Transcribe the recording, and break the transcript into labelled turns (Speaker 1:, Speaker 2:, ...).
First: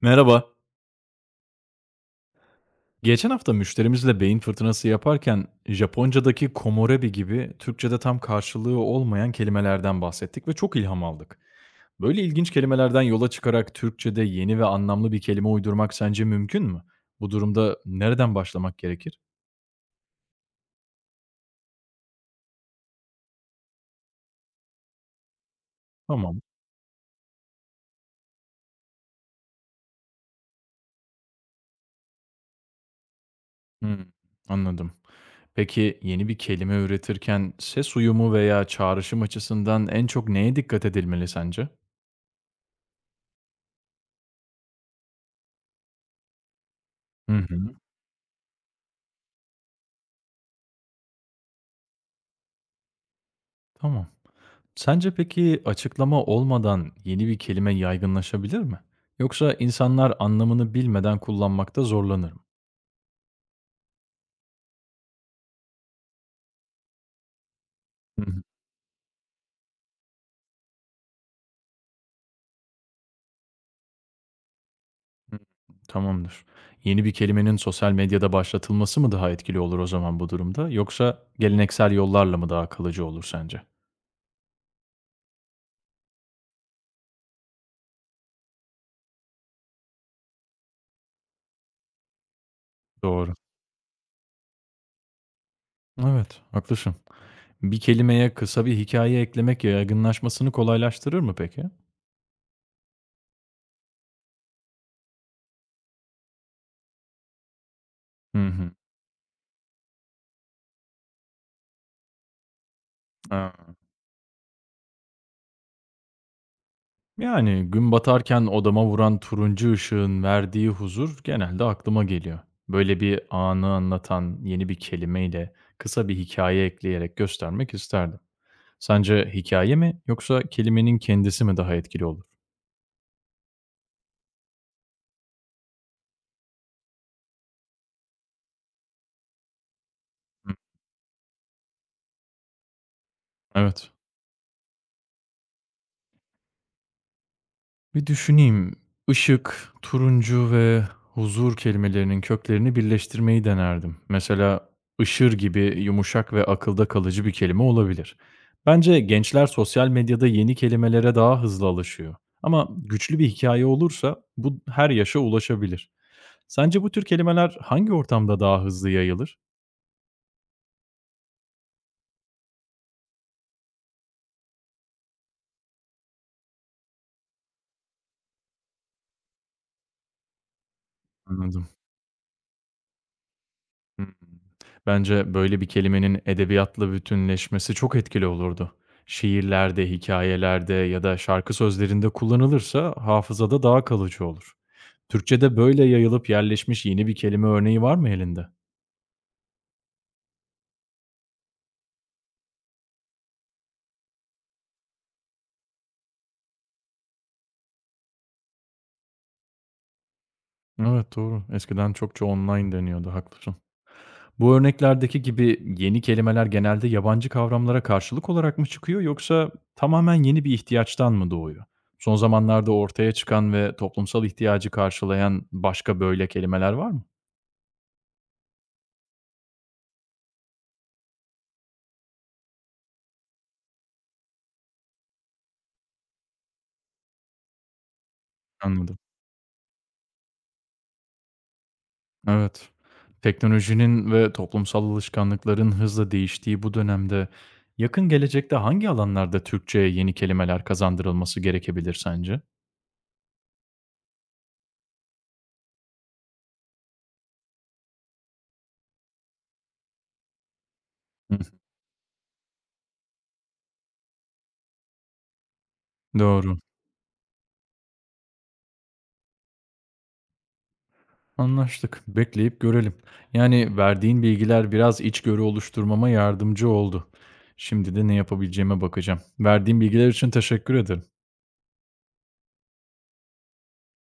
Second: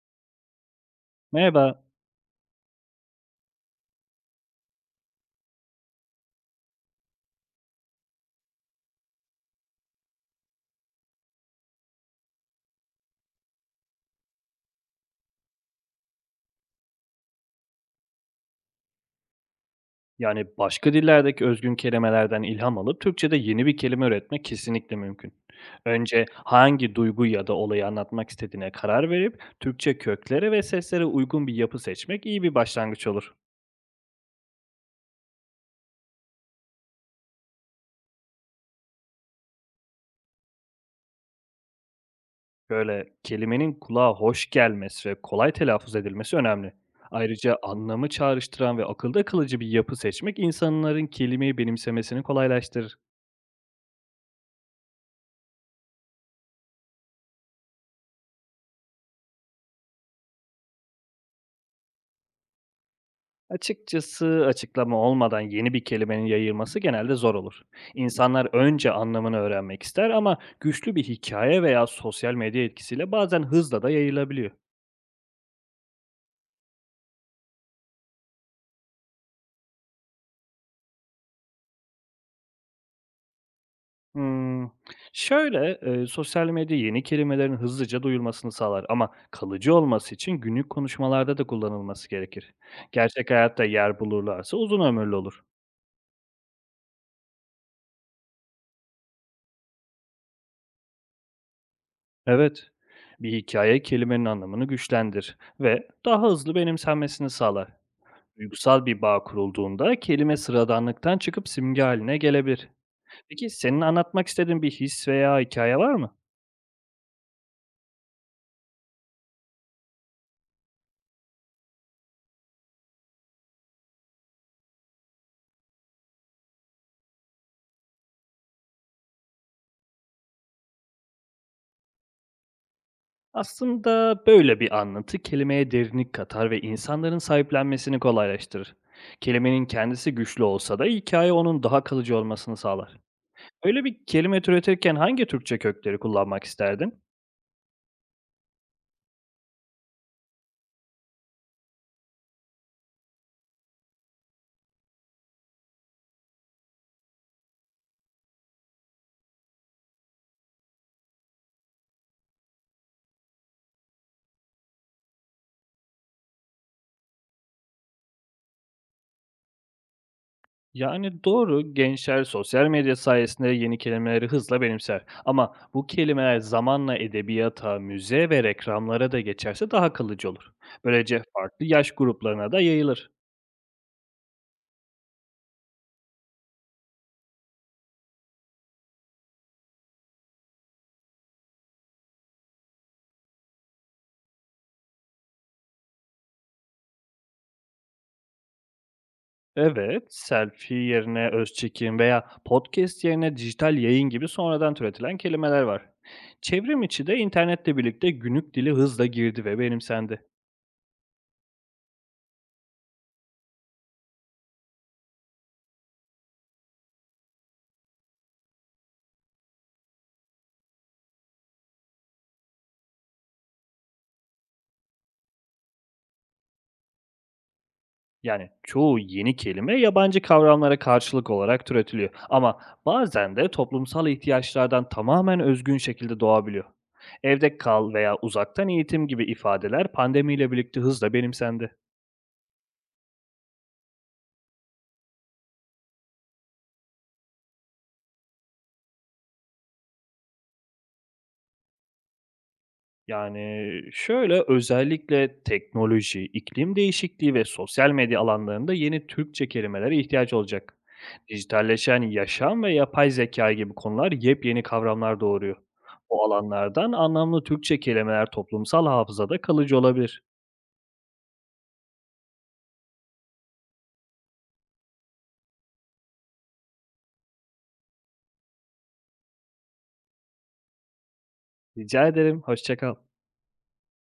Speaker 1: Merhaba.
Speaker 2: Merhaba.
Speaker 1: Geçen hafta müşterimizle beyin fırtınası yaparken Japonca'daki komorebi gibi Türkçe'de tam karşılığı olmayan kelimelerden bahsettik ve çok ilham aldık. Böyle ilginç kelimelerden yola çıkarak Türkçe'de yeni ve anlamlı bir kelime uydurmak sence mümkün mü? Bu durumda nereden başlamak gerekir?
Speaker 2: Yani başka dillerdeki özgün kelimelerden ilham alıp Türkçe'de yeni bir kelime üretmek kesinlikle mümkün. Önce
Speaker 1: Tamam.
Speaker 2: hangi duygu ya da olayı anlatmak istediğine karar verip Türkçe köklere ve seslere uygun bir yapı seçmek iyi bir başlangıç olur.
Speaker 1: Hmm, anladım. Peki yeni bir kelime üretirken ses uyumu veya çağrışım açısından en çok neye dikkat edilmeli sence?
Speaker 2: Böyle kelimenin kulağa hoş gelmesi ve kolay telaffuz edilmesi önemli.
Speaker 1: Hı
Speaker 2: Ayrıca
Speaker 1: hı.
Speaker 2: anlamı çağrıştıran ve akılda kalıcı bir yapı seçmek insanların kelimeyi benimsemesini kolaylaştırır.
Speaker 1: Tamam. Sence peki açıklama olmadan yeni bir kelime yaygınlaşabilir mi? Yoksa insanlar anlamını bilmeden kullanmakta zorlanır mı?
Speaker 2: Açıkçası açıklama olmadan yeni bir kelimenin yayılması genelde zor olur.
Speaker 1: Hı hı.
Speaker 2: İnsanlar önce anlamını öğrenmek ister ama güçlü bir hikaye veya sosyal medya etkisiyle bazen hızla da yayılabiliyor.
Speaker 1: Hı. Tamamdır. Yeni bir kelimenin sosyal medyada başlatılması mı daha etkili olur o zaman bu durumda? Yoksa geleneksel yollarla mı daha kalıcı olur sence?
Speaker 2: Hmm, Şöyle, Sosyal medya yeni kelimelerin hızlıca duyulmasını sağlar ama kalıcı olması için günlük konuşmalarda da kullanılması gerekir. Gerçek
Speaker 1: Doğru.
Speaker 2: hayatta yer bulurlarsa uzun ömürlü olur.
Speaker 1: Evet, haklısın. Bir kelimeye kısa bir hikaye eklemek yaygınlaşmasını kolaylaştırır mı peki?
Speaker 2: Evet, bir hikaye kelimenin anlamını güçlendir ve daha hızlı benimsenmesini sağlar.
Speaker 1: Hı hı.
Speaker 2: Duygusal bir bağ kurulduğunda kelime sıradanlıktan çıkıp simge haline gelebilir. Peki
Speaker 1: Ha.
Speaker 2: senin anlatmak istediğin bir his veya hikaye var mı?
Speaker 1: Yani gün batarken odama vuran turuncu ışığın verdiği huzur genelde aklıma geliyor. Böyle bir anı anlatan yeni bir kelimeyle kısa bir hikaye ekleyerek göstermek isterdim. Sence hikaye mi yoksa kelimenin kendisi mi daha etkili olur?
Speaker 2: Aslında böyle bir anlatı kelimeye derinlik katar ve insanların sahiplenmesini kolaylaştırır. Kelimenin kendisi güçlü
Speaker 1: Hı,
Speaker 2: olsa da hikaye onun daha kalıcı olmasını sağlar. Öyle
Speaker 1: evet.
Speaker 2: bir kelime türetirken hangi Türkçe kökleri kullanmak isterdin?
Speaker 1: Bir düşüneyim. Işık, turuncu ve huzur kelimelerinin köklerini birleştirmeyi denerdim. Mesela ışır gibi yumuşak ve akılda kalıcı bir kelime olabilir. Bence gençler sosyal medyada yeni kelimelere daha hızlı alışıyor. Ama güçlü bir hikaye olursa bu her yaşa ulaşabilir. Sence bu tür kelimeler hangi ortamda daha hızlı yayılır?
Speaker 2: Yani doğru, gençler sosyal medya sayesinde yeni kelimeleri hızla benimser. Ama bu kelimeler zamanla edebiyata, müziğe ve reklamlara da geçerse daha kalıcı olur. Böylece farklı
Speaker 1: Anladım.
Speaker 2: yaş gruplarına da yayılır.
Speaker 1: Hımm. Bence böyle bir kelimenin edebiyatla bütünleşmesi çok etkili olurdu. Şiirlerde, hikayelerde ya da şarkı sözlerinde kullanılırsa hafızada daha kalıcı olur. Türkçede böyle yayılıp yerleşmiş yeni bir kelime örneği var mı elinde?
Speaker 2: Evet, selfie yerine öz çekim veya podcast yerine dijital yayın gibi sonradan türetilen kelimeler var. Çevrim içi de internetle birlikte günlük dili hızla girdi ve benimsendi.
Speaker 1: Evet, doğru. Eskiden çokça online deniyordu, haklısın. Bu örneklerdeki gibi yeni kelimeler genelde yabancı kavramlara karşılık olarak mı çıkıyor yoksa tamamen yeni bir ihtiyaçtan mı doğuyor? Son zamanlarda ortaya çıkan ve toplumsal ihtiyacı karşılayan başka böyle kelimeler var mı?
Speaker 2: Yani çoğu yeni kelime yabancı kavramlara karşılık olarak türetiliyor ama bazen de toplumsal ihtiyaçlardan tamamen özgün şekilde doğabiliyor. Evde kal veya uzaktan
Speaker 1: Anladım.
Speaker 2: eğitim gibi ifadeler pandemiyle birlikte hızla benimsendi.
Speaker 1: Evet. Teknolojinin ve toplumsal alışkanlıkların hızla değiştiği bu dönemde yakın gelecekte hangi alanlarda Türkçe'ye yeni kelimeler kazandırılması gerekebilir sence?
Speaker 2: Özellikle teknoloji, iklim değişikliği ve sosyal medya alanlarında yeni Türkçe kelimelere ihtiyaç olacak.
Speaker 1: Hı,
Speaker 2: Dijitalleşen yaşam ve yapay zeka gibi konular yepyeni kavramlar doğuruyor. Bu
Speaker 1: doğru.
Speaker 2: alanlardan anlamlı Türkçe kelimeler toplumsal hafızada kalıcı olabilir.
Speaker 1: Anlaştık. Bekleyip görelim. Yani verdiğin bilgiler biraz içgörü oluşturmama yardımcı oldu. Şimdi de ne yapabileceğime bakacağım. Verdiğin bilgiler için teşekkür ederim.
Speaker 2: Rica ederim, hoşça kal.